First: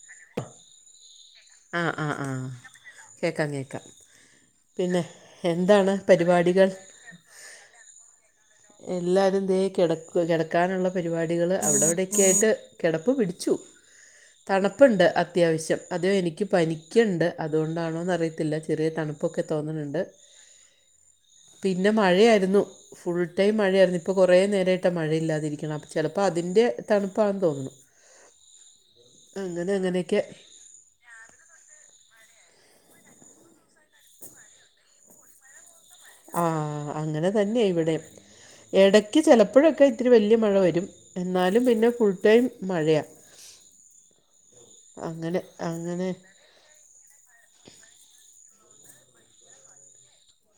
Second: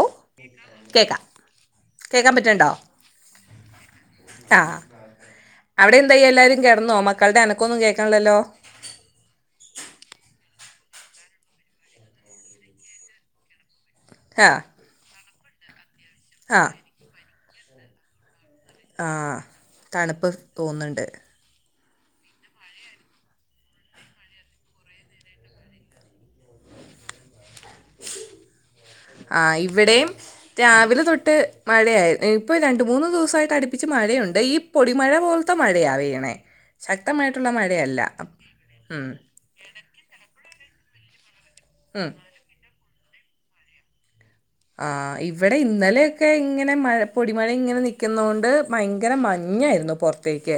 ഓ കേക്കാം കേക്കാം. ആ ആ ആ, കേക്കാൻ കേക്കാം പറ്റണ്ടോ പറ്റ്ണ്ടോ? കേക്കാം കേക്കാം. ആ ആ അവിടെ എന്തായി എല്ലാരും പരിപാടികൾ കെടന്നോ മക്കളുടെ അനക്കൊന്നും കേക്ക്ണില്ലല്ലോ എല്ലാരും ദേ കിടക്കുവ കിടക്കാനുള്ള പരിപാടികൾ അവിടെവിടെയൊക്കെയായിട്ട് കെട്പ്പ് പിടിച്ചു. ആ തണുപ്പുണ്ട് അത്യാവശ്യം അതോ എനിയ്ക്ക് ആ പനിക്ക്ണ്ട് അതുകൊണ്ടാണോന്ന് അറിയത്തില്ല ചെൽ ചെറിയ ആ തണുപ്പൊക്കെ തോന്നുണണ്ട് തണുപ്പ് തോന്നുന്നുണ്ട് പിന്നെ മഴയായിരുന്നു ഫുൾ. ടൈം മഴയായിരുന്നു ഇപ്പോ കൊറേ നേരമായിട്ട മഴയില്ലാതിരിക്കണത് അപ്പൊ ചെലപ്പോ അതിന്റെ തണുപ്പാണെന്ന് തോന്നുണു. ആ അങ്ങനെ ഇവിടെയും അങ്ങനെയൊക്കെ. രാവിലെ തൊട്ട് മഴയായി ഇപ്പോ രണ്ട് മൂന്ന് ദിവസായിട്ട് അടുപ്പിച്ച് മഴയുണ്ടെ ഈ പൊടിമഴ പോലത്തെ മഴയാ പെയ്യു ന്നെ ആഹ് അങ്ങനെ തന്നെയ ഇവിടെം ഉം, എടക്ക് ചെലപ്പൊഴൊക്കെ ഒത്തിരി വല്ല്യ മഴ വരും എന്നാലും പിന്നെ ഉം. ഫുൾ ടൈം മഴയാ ആ അങ്ങനെ ഇവിടെ അങ്ങനെ ഇന്നലെയൊക്കെ ഇങ്ങനെ മഴ പൊടിമഴ ഇങ്ങനെ നിക്കുന്നോണ്ട് ഭയങ്കര മഞ്ഞായിരുന്നു പുറത്തേക്ക്.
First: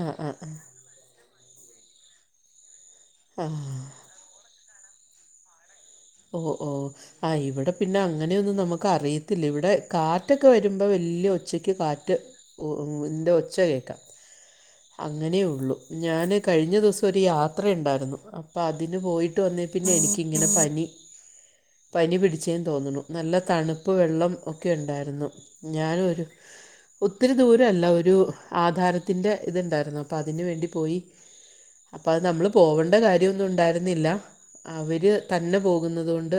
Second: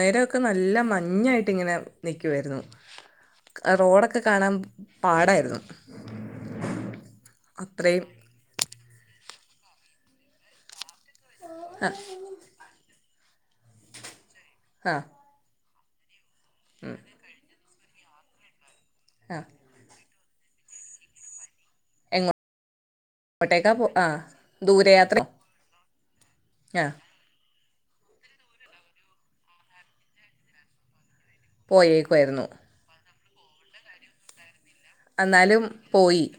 ആഹ് ആഹ് ആഹ് നല്ല മഞ്ഞായിട്ട് ഇങ്ങനെ നിക്കുവായിരുന്നു ആഹ് റോഡൊക്കെ ഒക്കെ കാണാൻ പാടായിരുന്നു. ഓഹ് ഓ ആ ഇവിടെ പിന്നെ അത്രയും അങ്ങനെയൊന്നും നമ്മുക്ക് അറിയത്തില്ല ഇവിടെ കാറ്റൊക്കെ വരുമ്പോ വല്ല്യ ഒച്ചക്ക് ആഹ് കാറ്റ് ഒ.. ഓ.. ൻ്റെ ഒച്ച കേൾക്കാം. ആഹ് അങ്ങനെയുള്ളു ഞാന് കഴിഞ്ഞ ദിവസം ഒരു യാത്ര ഇണ്ടായിരുന്നു അപ്പം അതിന് പോയിട്ട് ആഹ് വന്ന് പിന്നെ എനിക്കിങ്ങനെ പനി പനി പിടിച്ചേന്ന് തോന്നണു. നല്ല എങ്ങോട്ടേക്കാ പോ തണുപ്പ് ആഹ് വെള്ളം ഒക്കെ ദൂരയാത്ര ഇണ്ടായിരുന്നു ഞാൻ ഒരു ആഹ് ഒത് ഒത്തിരി ദൂരം അല്ല ഒരു ആധാരത്തിന്റെ ഇത്ണ്ടായിരുന്നു അപ്പം അതിന് വേണ്ടി പോയി അപ്പം അത് പോയേക്കുമായിരുന്നു നമ്മള് പോവണ്ട കാര്യമൊന്നും ഉണ്ടായിരുന്നില്ല അവര് തന്നെ എന്നാലും പോകുന്നത് പോയി കൊണ്ട്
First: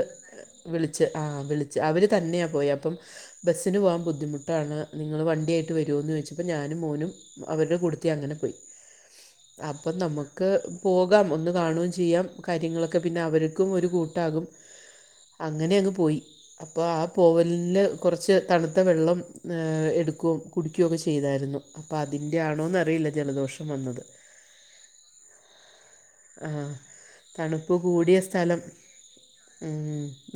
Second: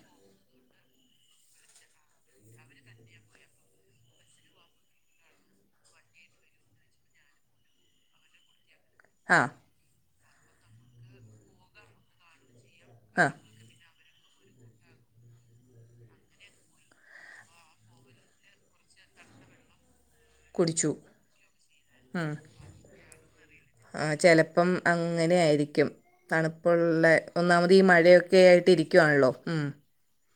വിളിച്ച് ആ വിളിച്ച് അവര് തന്നെയാ പോയെ അപ്പം ബസ്സിന് പോവാൻ ബുദ്ധിമുട്ടാണ് നിങ്ങൾ വണ്ടി ആയിട്ട് വരുവോന്ന് ചോയ്ച്ചപ്പം ഞാനും മോനും അവരുടെ കൂടെ ത്തി അങ്ങനെ പോയി. ആ അപ്പം നമ്മുക്ക് പോകാം ഒന്ന് കാണുകയും ചെയ്യാം കാര്യങ്ങളൊക്കെ പിന്നെ ആഹ് അവര് ർക്കും ഒരു കൂട്ടാകും അങ്ങനെ അങ്ങ് പോയി അപ്പൊ ആ പോവലില് കുറച്ച് തണുത്ത വെള്ളം എടു ക്കും കുടിച്ചു കുടികൊക്കെ ചെയ്തായിരുന്നു അപ്പം അതിൻ്റെ ആണോന്നറിയില്ല ജലദോഷം വന്നത് ആ ചെലപ്പം അങ്ങനെ ആയിരിക്കും ആ തണുപ്പുള്ളെ ഒന്നാമത് തണുപ്പ് ഈ കൂടിയ മഴയൊക്കെ സ്ഥലം ആയിട്ട് ഇരിക്കുവാണല്ലോ ഉം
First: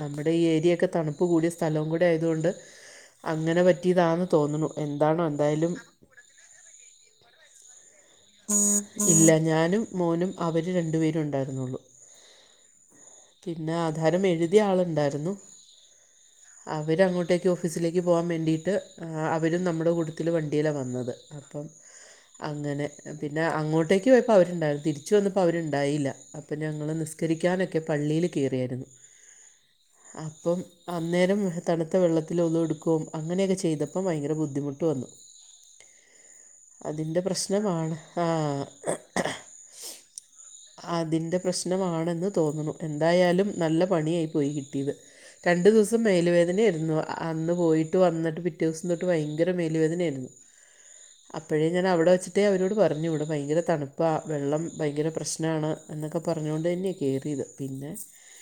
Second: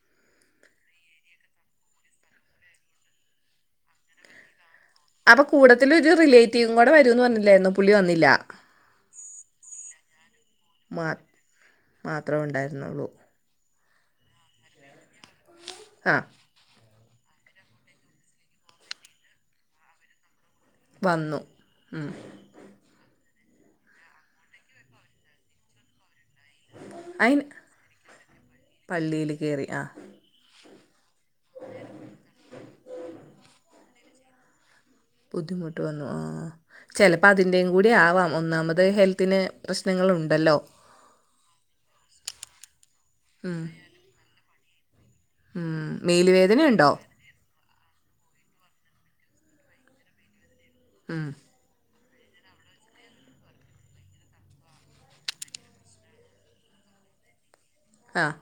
നമ്മുടെ ഈ ഏരിയയൊക്കെ തണുപ്പ് കൂടിയ സ്ഥലവും കൂടി ആയതു കൊണ്ട് അങ്ങനെ പറ്റിയതാന്ന് തോന്നണു അപ്പൊ കൂടത്തിലൊരു റിലേറ്റീവും കൂടെ വരുംവെന്ന് പറഞ്ഞില്ലായിരുന്നോ പുള്ളി വന്നില്ല ഇല്ല ഞാനും മോനും അവര് രണ്ടു മാ പേരും ഇണ്ടായിരുന്നുള്ളു മാത്രമേ ഉണ്ടായിരുന്നുള്ളൂ പിന്നെ ആധാരം എഴുതിയ ആളുണ്ടായിരുന്നു ആ അവര് അങ്ങോട്ടേക്ക് ഓഫീസിലേക്ക് പോകാൻ വേണ്ടിയിട്ട് അവരും നമ്മുടെ കൂടെ ട്ടത്തില് വണ്ടിയിലാ വന്നത് വന്നു അപ്പം ഉം അങ്ങനെ പിന്നെ അങ്ങോട്ടേക്ക് പോയപ്പം അവരുണ്ടായിരുന്നു തിരിച്ച് വന്നപ്പോ അവര്ണ്ടായില്ല അപ്പൊ ഞങ്ങള് അയിന് നിസ്കരിക്കാനൊക്കെ പള്ളിയില് കേറിയായിരുന്നു പള്ളിയിൽ കയറി ആ അപ്പം അന്നേരം തണുത്ത വെള്ളത്തിലൊള്ളൊ എടുക്കും അങ്ങനെയൊക്കെ ചെയ്തപ്പം ഭയങ്കര ബുദ്ധിമുട്ട് വന്നു ബുദ്ധിമുട്ട് വന്നു ആഹ് അതിൻ്റെ ചെലപ്പോ അതി തിന്റെയും കൂടി പ്രശ്നമാണ് ആവാം ഒന്നാമത് ഹെൽത്തിന് പ്രശ്നങ്ങൾ ഉണ്ടല്ലോ അതിന്റെ പ്രശ്നമാണെന്ന് തോന്ന്ണു എന്തായാലും ഉം. നല്ല പണിയായി പോയി കിട്ടിത് രണ്ടു ഉം. ദിവസം മേലുവേദന ഉണ്ടോ മേലുവേദനയായിരുന്നു അ അന്ന് പോയിട്ട് വന്നിട്ട് പിറ്റേ ദിവസം തൊട്ട് ഭയങ്കര മേലു വേദനയായിരുന്നു ഉം അപ്പഴേ ഞാൻ അവിടെ വെ ച്ചിട്ടേ അവരോട് പറഞ്ഞു ഇവിടെ ഭയങ്കര തണുപ്പാ വെള്ളം ഭയങ്കര പ്രശ്നാണ് എന്നൊക്കെ പറഞ്ഞുകൊണ്ട് തന്നെയാ കേറിയത് പിന്നെ ആഹ്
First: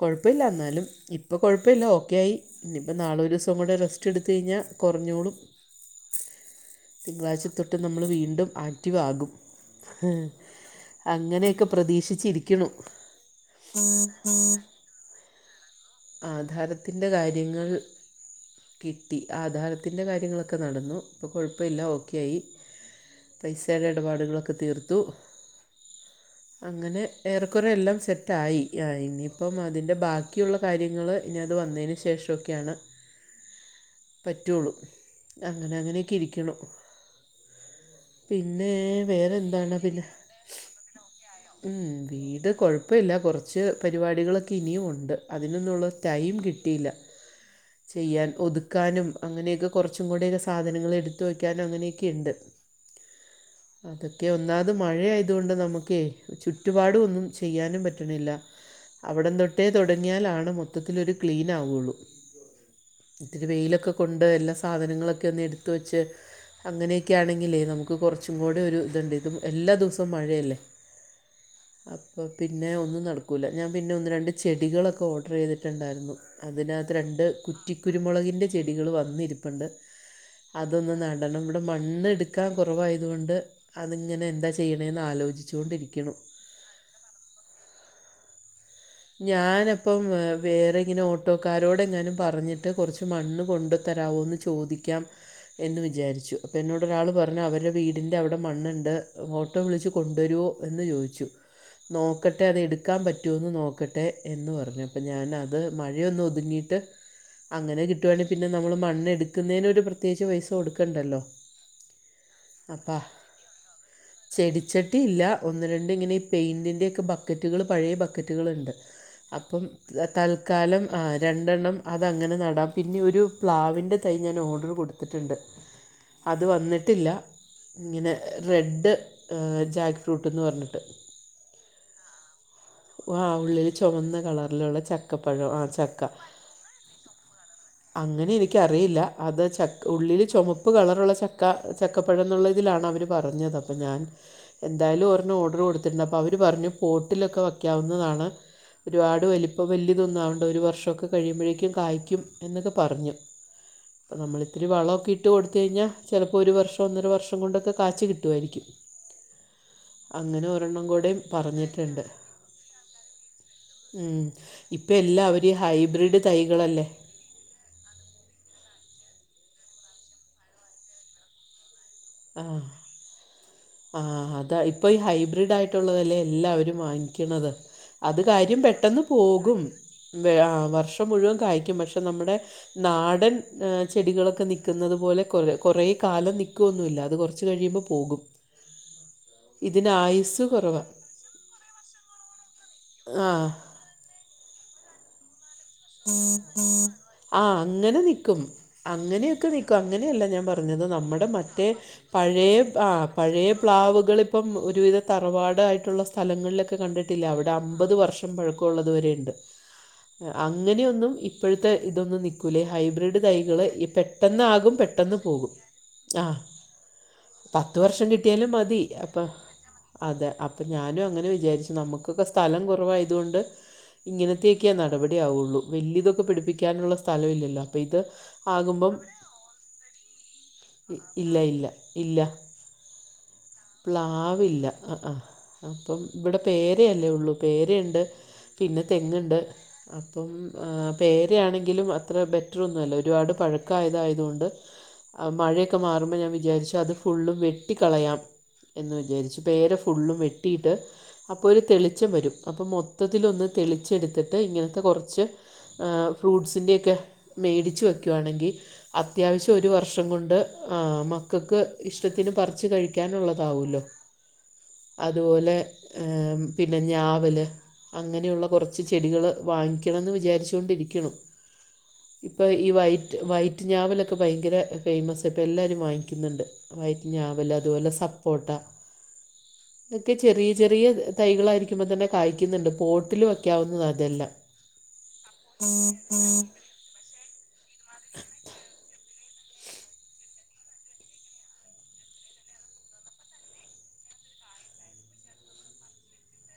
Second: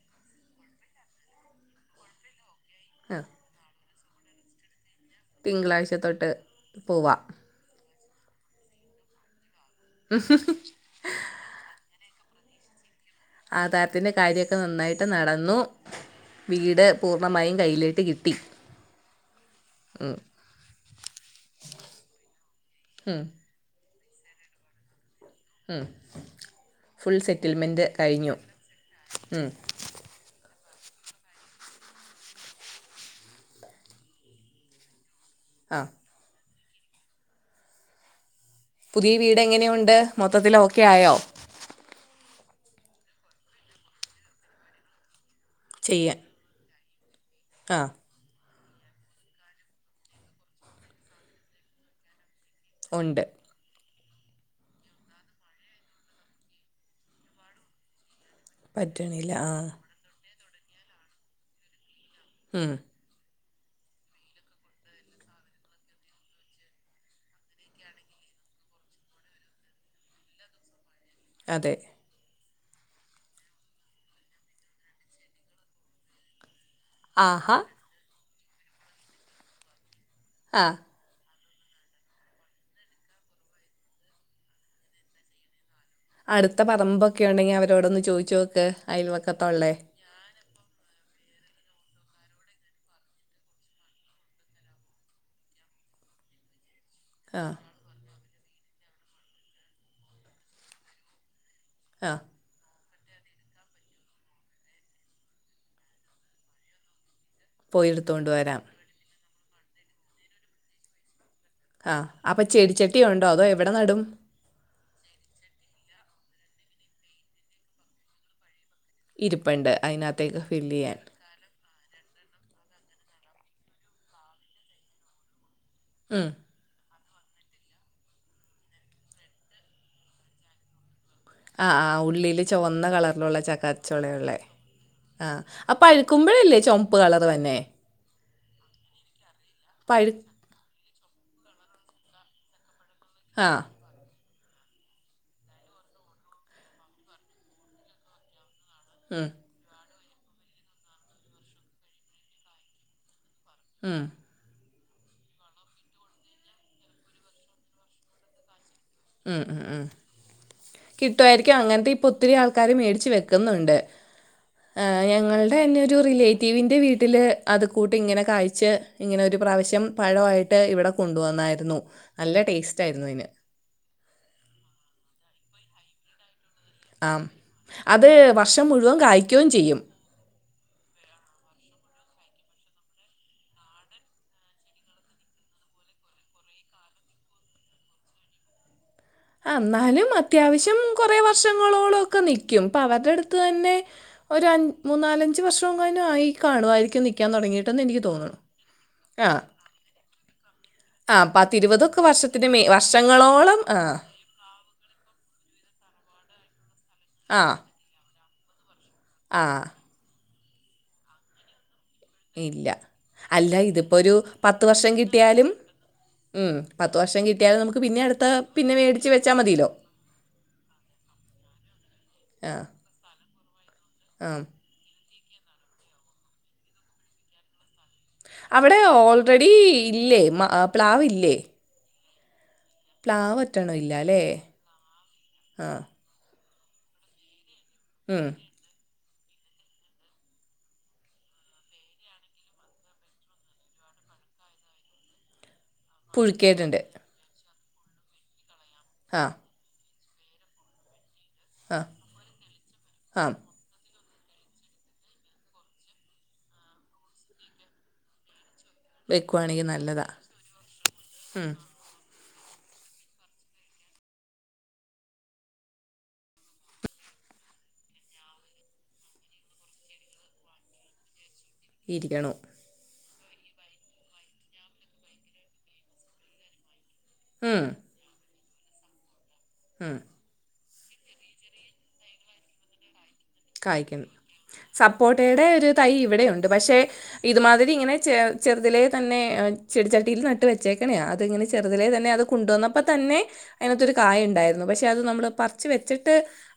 കൊഴപ്പഇല്ല എന്നാലും ഇപ്പം കുഴപ്പവ് ല്ല ഓക്കെ ആയി ഇനിയിപ്പം ആ. നാളെ ഒരു ദിവസം കൂടെ റെസ് റ്റെടുത്തു കഴിഞ്ഞാകൊറഞ്ഞോളും തിങ്കളാഴ്ച തൊട്ട് പോവാം ട്ട് നമ്മള് വീണ്ടും ആക്റ്റീവ് ആകും അങ്ങനെയൊക്കെ പ്രതീക്ഷിച്ചിരിക്ക്ണു ആധാരത്തിന്റെ കാര്യൊക്കെ നന്നായിട്ട് നടന്നൂ വീട് ആധാരത്തിൻ്റെ പൂർണമായും കാര്യങ്ങൾ കയ്യിലേട്ട് കിട്ടി കിട്ടി ആധാരത്തിന്റെ ഉം. കാര്യങ്ങളൊക്കെ നടന്നു ഇപ്പം കുഴപ്പവില്ല ഓക്കെ ആയി അഹ് പൈസേടെ എടപാടുകളൊക്കെ തീർത്തു ഉം അങ്ങനെ ഫുൾ ഏറെക്കുറെ സെറ്റിൽമെൻറ്റ് എല്ലാം കഴിഞ്ഞു സെറ്റ് ആയി ആഹ് ഉം ഇനിയിപ്പം അതിന്റെ ബാക് ക്കിയുള്ള കാര്യങ്ങള് ഇനി അത് വന്നെന് ശേഷവൊക്കെയാണ് പറ്റു ഒള്ളു അങ്ങനെ ആ അങ്ങനെയൊക്കെ ഇരിക്കിണു പിന്നെ പുതിയ വേറെ വീട് എങ്ങനെയുണ്ട് മൊത്തത്തിൽ ഓക്കെ ആയോ മം വീട് കുഴപ്പവില്ല കുറച്ച് പരിപാടികളൊക്കെ ഇനിയുഉ ണ്ട് അതിനൊന്നും ഉള്ള ടൈം കിട്ടിയില്ല ആഹ് ചെയ്യാൻ ഒതുക്കാനും അങ്ങനെയൊക്കെ കൊറച്ചും കൂടി സാധനങ്ങള് എടുത്ത് വയ്ക്കാനും അങ്ങനെയെ ക്കെയുണ്ട് ഉണ്ട് അതൊക്കെ ഒന്നാമത് മഴയായതു കൊണ്ട് നമുക്കെയ് ചുറ്റുപാട് ഒന്നും ചെയ്യാനും പറ്റണില്ല പറ്റണില്ല അവിടെ ആ തൊട്ടേ തൊടങ്ങിയാലാണ് മൊത്തത്തിലൊരു ക്ലീനാവൊള്ളൂ ഉം ഇത്തിരി വെയിലൊക്കെ കൊണ്ട് എല്ലാ സാധനങ്ങളൊക്കെ ഒന്ന് എടുത്ത് വെച്ച് അങ്ങനെയൊക്കെ ആണെങ്കിലേ നമുക്ക് കുറച്ചും കൂടെ ഒരു ഇതുണ്ട് ഇത് എല്ലാ ദിവസവും മഴയല്ലേ അതെ അപ്പൊ പിന്നെ ഒന്നും നടക്കൂല്ല ഞാൻ പിന്നെ ഒന്ന് രണ്ട് ചെടികളൊക്കെ ഓർഡർ ചെയ്തിട്ടുണ്ടായിരുന്നു അതിനകത്ത് രണ്ട് ആഹാ കുറ്റികു രുമുളകിൻ്റെ ചെടികള് വന്നിരിപ്പുണ്ട് ആ അതൊന്ന് നട ണം ഇവിടെ മണ്ണെടുക്കാൻ കുറവായതുകൊണ്ട് അതിങ്ങനെ എന്താ ചെയ്യണെന്ന് ആലോചിച്ചു കൊണ്ടിരിക്കണു അടുത്ത പറമ്പൊക്കെ ഉണ്ടെങ്കി അവരോടൊന്ന് ചോദിച്ച് നോക്ക് ഞാൻ അയൽവക്കത്തുള്ളേ അപ്പം വേറെ ഇങ്ങനെ ഓട്ടോക്കാരോട് എങ്ങാനും പറഞ്ഞിട്ട് കുറച്ച് മണ്ണ് കൊണ്ടു തരാവോന്ന് ചോദിക്കാം എന്ന് വിചാരിച്ചു അപ്പോ എന്നോട് ഒരാള് പറഞ്ഞ് ആ അവരെ വീ ടിന്റെ അവ്ടെ മണ്ണ്ണ്ട് ഓട്ടോ വിളിച്ച് കൊണ്ടുവരോ എന്ന് ചോദിച്ചു ആ നോക്ക ട്ടെ അത് എടുക്കാൻ പറ്റോന്ന് നോക്ക ക്കട്ടെ എന്ന് പറഞ്ഞു അപ്പം ഞാന് അത് മഴയൊന്ന് ഒതുങ്ങിയിട്ട് അങ്ങനെ പോയി കിട്ടുവാണെങ്കിൽ എടുത്തുകൊണ്ട് പിന്നെ വരാം നമ്മള് മണ്ണ് എടുക്കുന്നേന് ഒരു പ്രത്യേകിച്ച് പൈസ കൊടുക്കണ്ടല്ലോ ആഹ് അപ്പോ അപ്പം ചെടിച്ചട്ടിയുണ്ടോ അതോ എവിടെ നടും ചെടിച്ചട്ടി ഇല്ല ഒന്ന് രണ്ട് ഇങ്ങനെ ഈ പെയിന്റിന്റെയൊക്കെ ബക്കറ്റുകള് പഴയ ബക്കറ്റുകള്ണ്ട് അപ്പം ഇരിപ്പുണ്ട് അതിനകത്തേക്ക് ഫില്ല് തൽക്കാലം ചെയ്യാൻ ആഹ് രണ്ടെണ്ണം അതങ്ങനെ നടാം പിന്നെ ഒരു പ്ലാവിൻ്റെ തൈ ഞാൻ ഓർഡർ കൊടുത്തിട്ടുണ്ട് ഉം അത് വന്നിട്ടില്ല ഇങ്ങനെ റെഡ് ജാക്ക് ഫ്രൂട്ട്ന്ന് പറഞ്ഞിട്ട് ആ ആ ഉള്ളില് ചുവന്ന ആ കളറിലുള്ള ഉള്ളിൽ ചുവന്ന ചക്കചൊളയു ള്ളേ കളറിലുള്ള ആഹ് ചക്കപ്പഴം ആ അത് ചക്ക പഴുക്കുമ്പോഴല്ലേ ചുവപ്പ് കളറ് വരുന്നേ അങ്ങനെ എനിക്കറിയില്ല അത് ചക്ക പഴു ഉള്ളില് ചുമപ്പ് ചുമപ്പ് കളറുള്ള ചക്ക ചക്കപ്പഴം എന്നുള്ളതിലാണ് അവർ ആ പറഞ്ഞത് അപ്പോൾ ഞാൻ എന്തായാലും ഒരണ്ണം ഓർഡറ് കൊടുത്തിട്ടുണ്ട് അപ്പോൾ അവര് പറഞ്ഞു പോട്ടിലൊക്കെ വയ്ക്കാവുന്നതാണ് ഒരുപാട് ഉം, വലിപ്പ ഇപ്പോൾ വലിയതൊന്നും ആവണ്ട ഒരു വർഷോക്കെ കഴിയുമ്പോഴേക്കും കായ്ക്കും എന്നൊക്കെ പറഞ്ഞു ആഹ് നമ്മള് ഇത്തിരി വളമൊക്കെ ഇട്ട് കൊടുത്ത് കഴിഞ്ഞാ ചിലപ്പോ ഒരു വർഷം ഒന്നര വർഷം കൊണ്ടൊക്കെ കായ്ച്ചു കിട്ടുവാ യിരിക്കും ഉം ഉം ഉം കൂടെയും കിട്ടുവായിരിക്കും അങ്ങനത്തെ പറഞ്ഞിട്ടുണ്ട് ഇപ്പോ ഒത്തിരി ആൾക്കാര് മേടിച്ച് വെക്ക്ന്ന്ണ്ട് ഉം. ഇപ്പം ആഹ് എല്ലാവരും ഈ ഞങ്ങൾടെ തന്നെ ഒരു ഹൈബ്രിഡ് റിലേറ്റീവിന്റെ തൈകളല്ലേ വീട്ടില് അത് കൂട്ട് ഇങ്ങനെ കായിച്ച് ഇങ്ങനെ ഒരു പ്രാവശ്യം പഴമായിട്ട് ഇവിടെ കൊണ്ടുവന്നായിരുന്നു നല്ല ടേസ്റ്റ് ആയിരുന്നു അതിന് ആഹ് അതാ ഇപ്പോ ഈ ഹൈബ്രിഡ് ആയിട്ടുള്ളതല്ലേ എല്ലാവരും ആ വാങ്ങിക്കണത് അത് കാര്യം വർഷം മുഴുവൻ പെട്ടെന്ന് കായ്ക്കുകയും പോകും ചെയ്യും ആഹ് വർഷം മുഴുവൻ കായിക്കും പക്ഷേ നമ്മടെ നാടൻ ചെടികളൊക്കെ നിക്കുന്നത് പോലെ കൊറെ കാലം നികൊ ന്നുല്ല അത് കൊറച്ച് കഴിയുമ്പോ പോകും ആ ഇതിന് ന്നാലും ആയുസ്സ് അത്യാവശ്യം കുറവാണ് കുറെ വർഷങ്ങളോളം ഒക്കെ നിക്കും ഇപ്പോ അവര്ടെ ആ അടുത്ത് തന്നെ ഒരു അഞ്മൂന്നാല അഞ്ച് വർഷങ്ങാനും ആയി കാണുവായിരിക്കും നിക്കാൻ ആ തുടങ്ങീട്ടന്ന് അങ്ങനെ എനിക്ക് തോന്നുന്നു നിക്കും ആഹ് അങ്ങനെയൊക്കെ നിക്കും അങ്ങനല്ല ഞാൻ പറഞ്ഞത് നമ്മുടെ മറ്റേ പത്തിരുപതൊക്കെ പഴേ വർഷത്തിന് മേ പഴയ വർഷങ്ങളോളം ആ പ്ലാവുകൾ ഇപ്പം ഒരുവിധം തറവാടായിട്ടുള്ള സ്ഥലങ്ങളിലൊക്കെ കണ്ടിട്ടില്ലെ അവിടെ അമ്പത് വർഷം പഴക്കമുള്ളതുവരെയ ആഹ് അങ്ങനെയൊന്നും ഇപ്പോഴത്തെ ഇതൊന്നും നിക്കൂല ഇല്ല ഹൈബ്രിഡ് അല്ല തൈകള് ഈ ഇതിപ്പോൾ ഒരു പത്ത് പെട്ടെന്നാകും വർഷം പെട്ടെന്ന് കിട്ടിയാലും പോകും. ആ ഉം. പത്ത് വർഷം കിട്ടിയാലും പത്ത് നമ്മുക്ക് പിന്നെ വർഷം അടുത്ത കിട്ടിയാലും പിന്നെ മതി മേടിച്ച് അപ്പം വെച്ചാൽ മതിയല്ലോ. അതെ അപ്പൊ ഞാനും അങ്ങനെ വിചാരിച്ചു. നമുക്കൊക്കെ ആ സ്ഥലം കുറവായതുകൊണ്ട് ആ ഇങ്ങനത്തെയൊക്കെയേ നടപടി ആവുള്ളൂ വലിയ ഇതൊക്കെ പിടിപ്പിക്കാനുള്ള സ്ഥലം ഇല്ലല്ലോ അപ്പൊ ഇത് അവിടെ ആകുമ്പം ഓൾറെഡി ഇല്ലേ മാ ഇ- പ്ലാവ്ല്ഇല്ലേ? ഇല്ല ഇല്ല ഇല്ല ഒറ്റണം ഇല്ല അല്ലേ പ്ലാവില്ല അ ആഹാ ആ അപ്പം ഇവിടെ പേരയല്ലേ ഉള്ളൂ പേരയുണ്ട് ഉം. പിന്നെ തെങ്ങുണ്ട് അപ്പം പേരയാണെങ്കിലും അത്ര ബെറ്ററൊന്നുമല്ല ഒരുപാട് പഴക്കമായതായതുകൊണ്ട് മഴയൊക്കെ മാറുമ്പോ ഞാൻ വിചാരിച്ചു പുഴുക്കിയിട്ടുണ്ട് അത് ഫുള്ള് വെട്ടിക്കളയാം എന്ന് ആ വിചാരിച്ചു. പേര ഫുള്ളും വെട്ടിയിട്ട് അപ്പോൾ ഒരു ആ തെളിച്ചം വരും അപ്പോൾ ആ മൊത്തത്തിലൊന്ന് തെളിച്ചെടുത്തിട്ട് ഇങ്ങനെ കുറച്ച്ഫ്രൂട്ട്സിന്റെഒക്കെ മേടിച്ച് വെക്കു ആണെങ്കി അത്യാവശ്യം വെക്കുവാണെങ്കിൽ ഒരു വർഷം നല്ലതാണ് കൊണ്ട് ആ മക്കക്ക് ഇഷ്ടത്തിന് പറിച്ച് കഴിക്കാനുള്ളതാവോല്ലോ. അത്പോലെ ആഹ് പിന്നെ ഞാവൽ അങ്ങനെയുള്ള കൊറച്ച് ചെടികൾ വാങ്ങിക്കണംന്ന് വിചാരിച്ചൊണ്ടിരിക്കണു. ഇരിക്കണു ഇപ്പൊ ഈ വൈറ്റ് വൈറ്റ് ഞാവലൊക്കെ ഭയങ്കര ഫേമസ്. ഇപ്പോൾ എല്ലാവരും വാങ്ങിക്ക്നന്ന്ണ്ട്. വയറ്റ് ഞാവല് ഉം, അതുപോലെ സപ്പോട്ട ഉം, ചെറിയ ചെറിയ തൈകളായിരിക്കുമ്പോ തന്നെ കായ്ക്ന്ന്ണ്ട്. പോട്ടിൽ വെക്കാവുന്നതാ കായ്ക്കുന്നു ഇതെല്ലാം. സപ്പോട്ടയുടെ ഒരു തൈ ഇവിടെ ഉണ്ട്. പക്ഷെ ഇതുമാതിരി ഇങ്ങനെ ചെറുതിലെ തന്നെ ചെടിച്ചട്ടിയിൽ നട്ട് വെച്ചേക്കണെയാണ്. അതി ഇങ്ങനെ ചെറുതലേ തന്നെ അത് കൊണ്ടുവന്നപ്പോൾ തന്നെ അതിനാത്തെരു കായ് ഉണ്ടായിരുന്നു. പക്ഷെ അത് നമ്മള് പറച്ച് വെച്ചിട്ട്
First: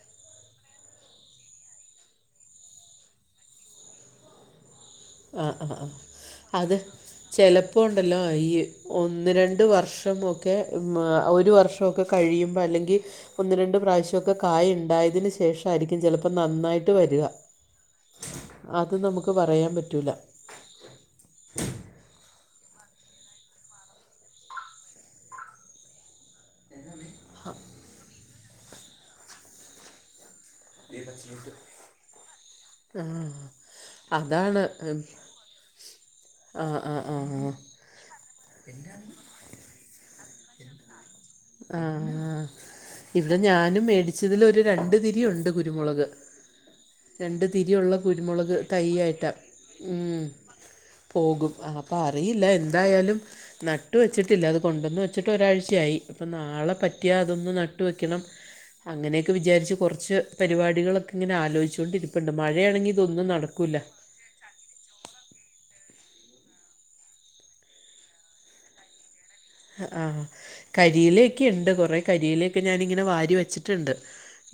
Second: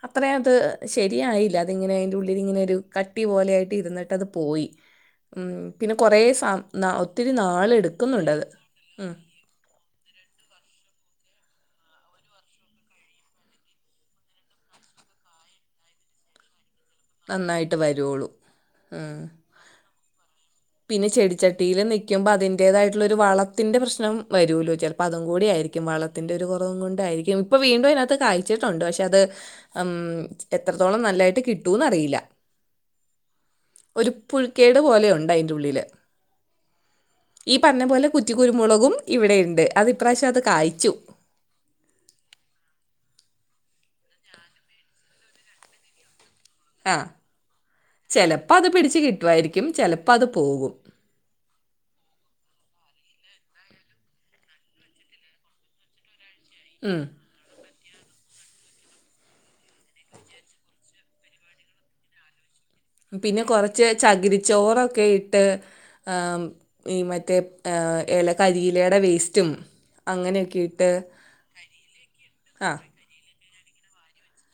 അത്രയും അത് ശരിയായില്ല. അതിങ്ങനെ അതിന്റെ ഉള്ളിൽ ഇങ്ങനെ ഒരു കട്ടി പോലെയായിട്ട് ഇരിട്ട് അത് പോയി. ഉം, ആഹ് ആ പിന്നെ കുറേ സാ ആ അത് നാ- ഒത്തിരി ചിലപ്പോ ഉണ്ടല്ലോ നാളെടുക്കുന്നുണ്ടത് ഈ ഉം. ഒന്ന് രണ്ട് വർഷം ഒക്കെ ഒരു വർഷമൊക്കെ കഴിയുമ്പോൾ അല്ലെങ്കി ഒന്ന് രണ്ട് പ്രാവശ്യം ഒക്കെ കായ ഇണ്ടായതിന് ശേഷം ആയിരിക്കും ചിലപ്പോ നന്നായി വരിക നന്നായിട്ട് വരുള്ളൂ അത് ഉം നമ്മുക്ക് പറയാൻ പറ്റൂല പിന്നെ ചെടിച്ചട്ടിയിൽ നിൽക്കുമ്പോ അതിന്റേതായിട്ടുള്ള ഒരു വളത്തിന്റെ പ്രശ്നം വരുല്ലോ ചിലപ്പോ അതും കൂടിയായിരിക്കും വള ത്തിന്റെ ഒരു കുറവും കൊണ്ടായിരിക്കും ഇപ്പൊ വീണ്ടും അതിനകത്ത് കാഴ്ചിട്ടുണ്ട് പക്ഷെ അത് ഇം എത്രത്തോളം നല്ലായിട്ട് കിട്ടൂന്ന് അറിയില്ല. ആ ഒരു അതാണ് പുഴക്കേട് ഉം. പോലെ ഉണ്ട് അയ്ന് ആ ആ ആ ഈ പറഞ്ഞ പോലെ കുറ്റി കുരുമുളകും ഇവിടെ ഉണ്ട്. അത് ഇപ്രാവശ്യം അത് കായ്ച്ചു. ആആ ഇവിടെ ഞാനും മേടിച്ചതിൽ ഒരു രണ്ട് തിരി ഉണ്ട് കുരുമുളക്. ആ രണ്ട് തിരിയ ഉള്ള കുരുമുളക് ചിലപ്പോൾ അത് പിടിച്ച് തയ്യായായിട്ടാ. കിട്ടുമായിരിക്കും ചിലപ്പോൾ ഉം. അത് പോകും പോകും. അപ്പം അറിയില്ല എന്തായാലും നട്ട് വെച്ചിട്ടില്ല. അത് കൊണ്ടുവന്ന് വെച്ചിട്ട് ഒരാഴ്ചയായി. അപ്പം നാളെ ഉം. പറ്റിയാൽ അതൊന്ന് നട്ട് വെക്കണം. അങ്ങനെയൊക്കെ വിചാരിച്ച് കുറച്ച് പരിപാടികളൊക്കെ ഇങ്ങനെ ആലോജിച്ചു കൊണ്ട് ഇരിപ്പുണ്ട്. മഴയാണെങ്കി പിന്നെ കുറച്ച് ചകിരിച്ചോറൊക്കെ ഇട്ട് ആഹ് മറ്റേ ഇലക്കരിയിലയുടെ വേ സ്‌റ്റും ആഹ് കരിയിലൊക്കെ ഉണ്ട്. കൊറെ കരിയിലൊക്കെ ആ ഞാനിങ്ങനെ വാരി വെച്ചിട്ടുണ്ട്.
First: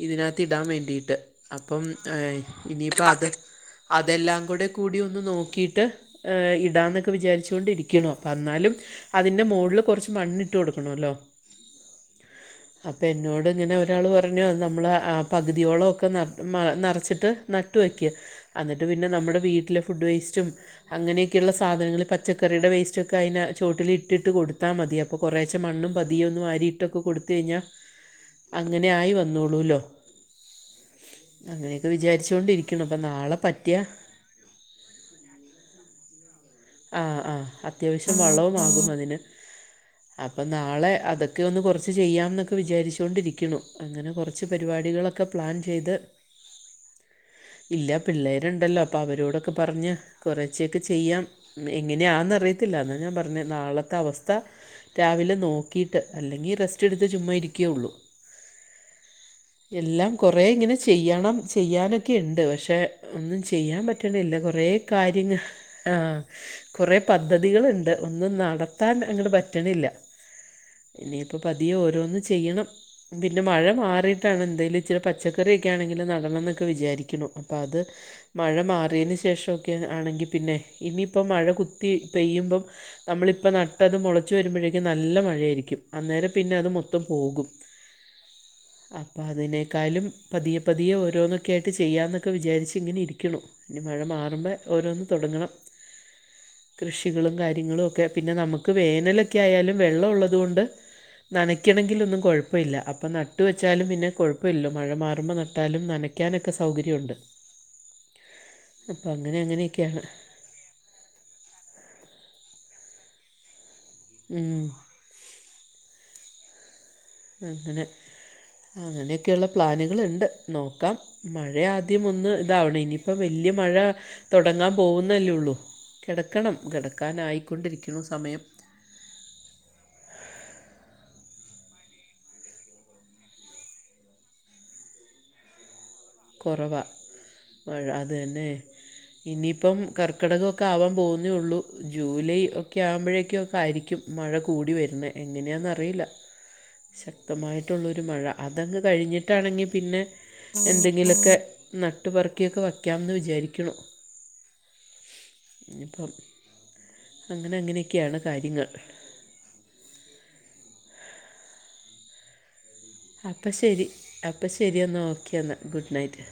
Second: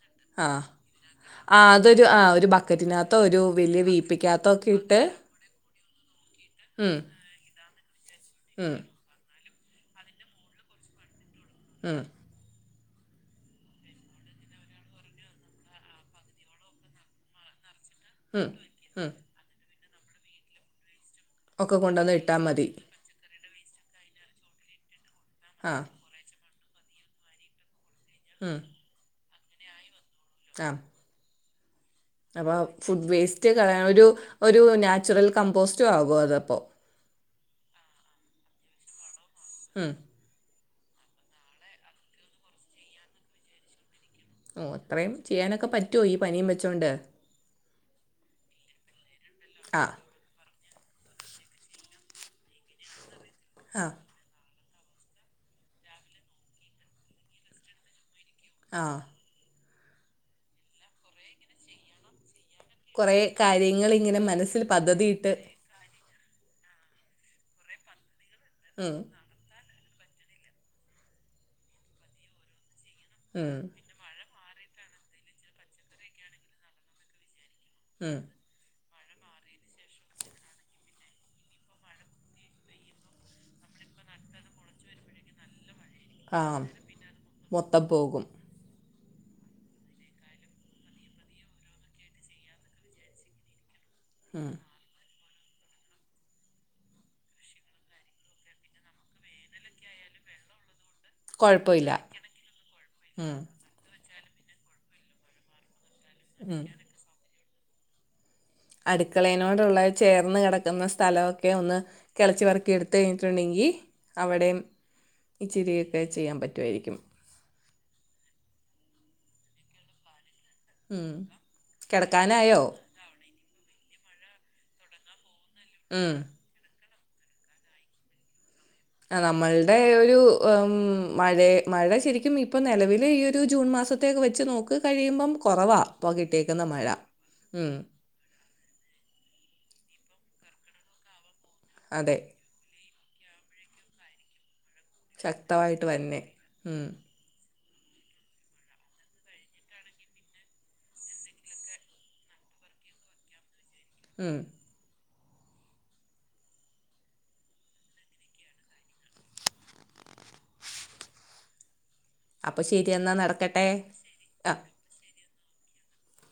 ഇതിനകത്ത് ആ ഇടാൻ വേണ്ടിയിട്ട്. ആ അപ്പം അതൊരു ആ ഒരു ഇനിയിപ്പ ബക്കറ്റിനകത്തോ അത് ഒരു വലിയ ഇതെല്ലാം വീപ്പിക്കകത്തോ കൂടെ ഒക്കെ കൂടി ഇട്ട് ഒന്ന് നോക്കിട്ട് ഉം, ഇടാന്നൊക്കെ വിചാരിച്ച് കൊണ്ടിരിക്കണു. അപ്പോ ഉം, അന്നാലും അതിൻ്റെ മുകളിൽ കുറച്ച് മണ്ണിട്ട് കൊടുക്കണമല്ലോ ആഹ് അപ്പം എന്നോട് ഇങ്ങനെ ഒരാൾ പറഞ്ഞു നമ്മൾ ആ പകുതിയോളമൊക്കെ നിറച്ചിട്ട് നട്ടുവയ്ക്ക് ഉം, അന്നിട്ട് പിന്നെ ഉം, നമ്മുടെ വീട്ടിലെ ഫുഡ് വേസ്റ്റും അങ്ങനെയൊക്കെയുള്ള ഒക്കെ സാധനങ്ങൾ കൊണ്ടുവന്ന് ഇട്ടാൽ മതി പച്ചക്കറിയുടെ വേസ്റ്റ് ഒക്കെ അതിന് ചോട്ടിൽ ഇട്ടിട്ട് കൊടുത്താ മതി അപ്പം അപ്പൊ കുറേശെ ആ മണ്ണും പതിയെ മണ്ണും വാരിയിട്ടൊക്കെ കൊടുത്തു കഴിഞ്ഞാൽ ഉം, അങ്ങനെ ആയി വന്നോളൂല്ലോ ആ അങ്ങനൊക്കെ വിചാരി അപ്പം ഫുഡ് വേസ്റ്റ് കളയാനൊരു ഒരു നാച്ചുറൽ കമ്പോസ്റ്റും ആവൂ അതപ്പോ ആ ആ അത്യാവശ്യം വളവും ആകും അതിന് ഹം അപ്പൊ നാളെ അതൊക്കെ ഒന്ന് കുറച്ച് ചെയ്യാം എന്നൊക്കെ വിചാരിച്ചോണ്ടിരിക്കുണു അങ്ങനെ കുറച്ച് കുച്ച് ഓ അത്രയും പരിപാടികളൊക്കെ പ്ലാൻ ചെയ്യാനൊക്കെ ചെയ്ത് പറ്റുമോ ഈ പനിയും വെച്ചോണ്ട് ഇല്ല പിള്ളേരുണ്ടല്ലോ അപ്പൊ അവരോടൊക്കെ ആ പറഞ്ഞ് കുറച്ചൊക്കെ ചെയ്യാം എങ്ങനെയാന്നറിയത്തില്ല എന്നാ ഞാൻ പറഞേ ആ നാളത്തെ അവസ്ഥ സ്ഥ രാവിലെ നോക്കിയിട്ട് അല്ലെങ്കിൽ റെസ്റ്റ് എടുത്ത് ചുമ്മാ ഇരിക്കെയുള്ളൂ ആ എല്ലാം കൊറേ ഇങ്ങനെ ചെയ്യണം ചെയ്യാനൊ ക്കെ ണ്ട് പക്ഷെ കൊറേ ഒന്നും ചെയ്യാൻ കാര്യങ്ങളിങ്ങനെ പറ്റണില്ല മനസ്സിൽ കുറേ പദ്ധതിയിട്ട് കാര്യങ്ങൾ കുറെ പദ്ധതികൾണ്ട് ഒന്നും നടത്താൻ ഉം അങ്ങട്ട് പറ്റണില്ല ഇനിയിപ്പോ പതിയെ ഓരോന്ന് ചെയ്യണം പിന്നെ ഉം മഴ മാറിട്ട് ട്ടാണ് എന്തേലും ച്ചിരി പച്ചക്കറിയൊക്കെ ആണെങ്കിൽ നടണം എന്നൊക്കെ വിചാരിക്കുന്നു അപ്പോൾ അത് ഇഹ് മഴ മാറിയതിന് ശേഷമൊക്കെ ആണെങ്കിൽ പിന്നെ ഇനി ഇപ്പം മഴ കുത്തി പെയ്യുമ്പം നമ്മളിപ്പം നട്ടത് മുളച്ചു വരുമ്പോഴേക്കും നല്ല മഴയായിരിക്കും അന്നേരം പിന്നെ ആഹ് അത് മൊത്തം പോകും മൊത്തം പോകും അപ്പം അതിനേക്കാലും പതിയെ പതിയെ ഓരോന്നൊക്കെ ആയിട്ട് ചെയ്യാ എന്നൊക്കെ വിചാരിച്ച് ഇങ്ങനെ ഇരിക്കണു ഇനി മഴ ഉം മാറുമ്പോ ഓരോന്ന് തൊടങ്ങണം കൃഷികളും കാര്യങ്ങളും ഒക്കെ പിന്നെ നമുക്ക് വേനലൊക്കെ ആയാലും വെള്ളം ഉള്ളതു കൊണ്ട് കൊഴപ്പവില്ല നനക്കണെങ്കിൽ ഒന്നും കോഴപ്പല്ല അപ്പ ഉം നട്ടുവെച്ചാലും പിന്നെ കോഴപ്പല്ലല്ലോ മഴ മാറുമ്പോ നട്ടാലും നന ക്കാനൊക്കെ ഉം സൗകര്യണ്ട് അടുക്കളനോടുള്ള ചേർന്ന് കിടക്കുന്ന സ്ഥലോ ക്കെ ഒന്ന് കിളച്ചി പറക്കി എടുത്ത് കഴിഞ്ഞിട്ടുണ്ടെങ്കി അവിടേം ഉം, ഇച്ചിരിയൊക്കെ ചെയ്യാൻ പറ്റുമായിരിക്കും അങ്ങനെ അങ്ങനെയൊക്കെയുള്ള പ്ലാനുകളുണ്ട്. നോക്കാം ഉം മഴ ആദ്യം ഒന്ന് കിടക്കാനായോ ഇതാവണം ഇനി പ്പം വല്യ മഴ തുടങ്ങാൻ പോകുന്നല്ലേള്ളൂ ഉം കിടക്കണം കിട ക്കാനായിക്കൊണ്ടിരിക്കുന്നു സമയം നമ്മൾടെ ഒരു ഉം മഴേ മഴ ശരിക്കും ഇപ്പൊ നിലവിലെ ഈ ഒരു ജൂൺ മാസത് ത്തേക്ക് വെച്ച് നോക്ക് കഴിയുമ്പം കുറവാ ഇപ്പോ കിട്ടേക്കുന്ന മഴ കുറവാണ് ഉം മഴ അത് തന്നെ ഇനിയിപ്പം കർക്കിടകൊക്കെ ആവാൻ പോകുന്നേയൊള്ളൂ അതെ ജൂലൈ ഒ ഒക്കെ ആവുമ്പോഴേക്കൊക്കെ ആയിരിക്കും മഴ കൂടി വരുന്നെ ശക്തമായിട്ട് എങ്ങനെയാന്നറിയില്ല. തന്നെ ഉം, ശക്തമായിട്ടുള്ളൊരു മഴ അതങ്ങ് കഴിഞ്ഞിട്ടാണെങ്കിൽ പിന്നെ എന്തെ ങ്കിലൊക്കെ നട്ട്പർക്കിയൊക്കെ വയ്ക്കാമന്ന് വിചാരിക്ക്ണു ഉം ഇനിപ്പം അങ്ങനെ അങ്ങനെയൊക്കെയാണ് കാര്യങ്ങൾ അപ്പൊ ശരി എന്നാ അപ്പം നടക്കട്ടെ ശരി അപ്പം ആ ശരി എന്നാ ഒക്കെന്നാ ഗുഡ് നൈറ്റ്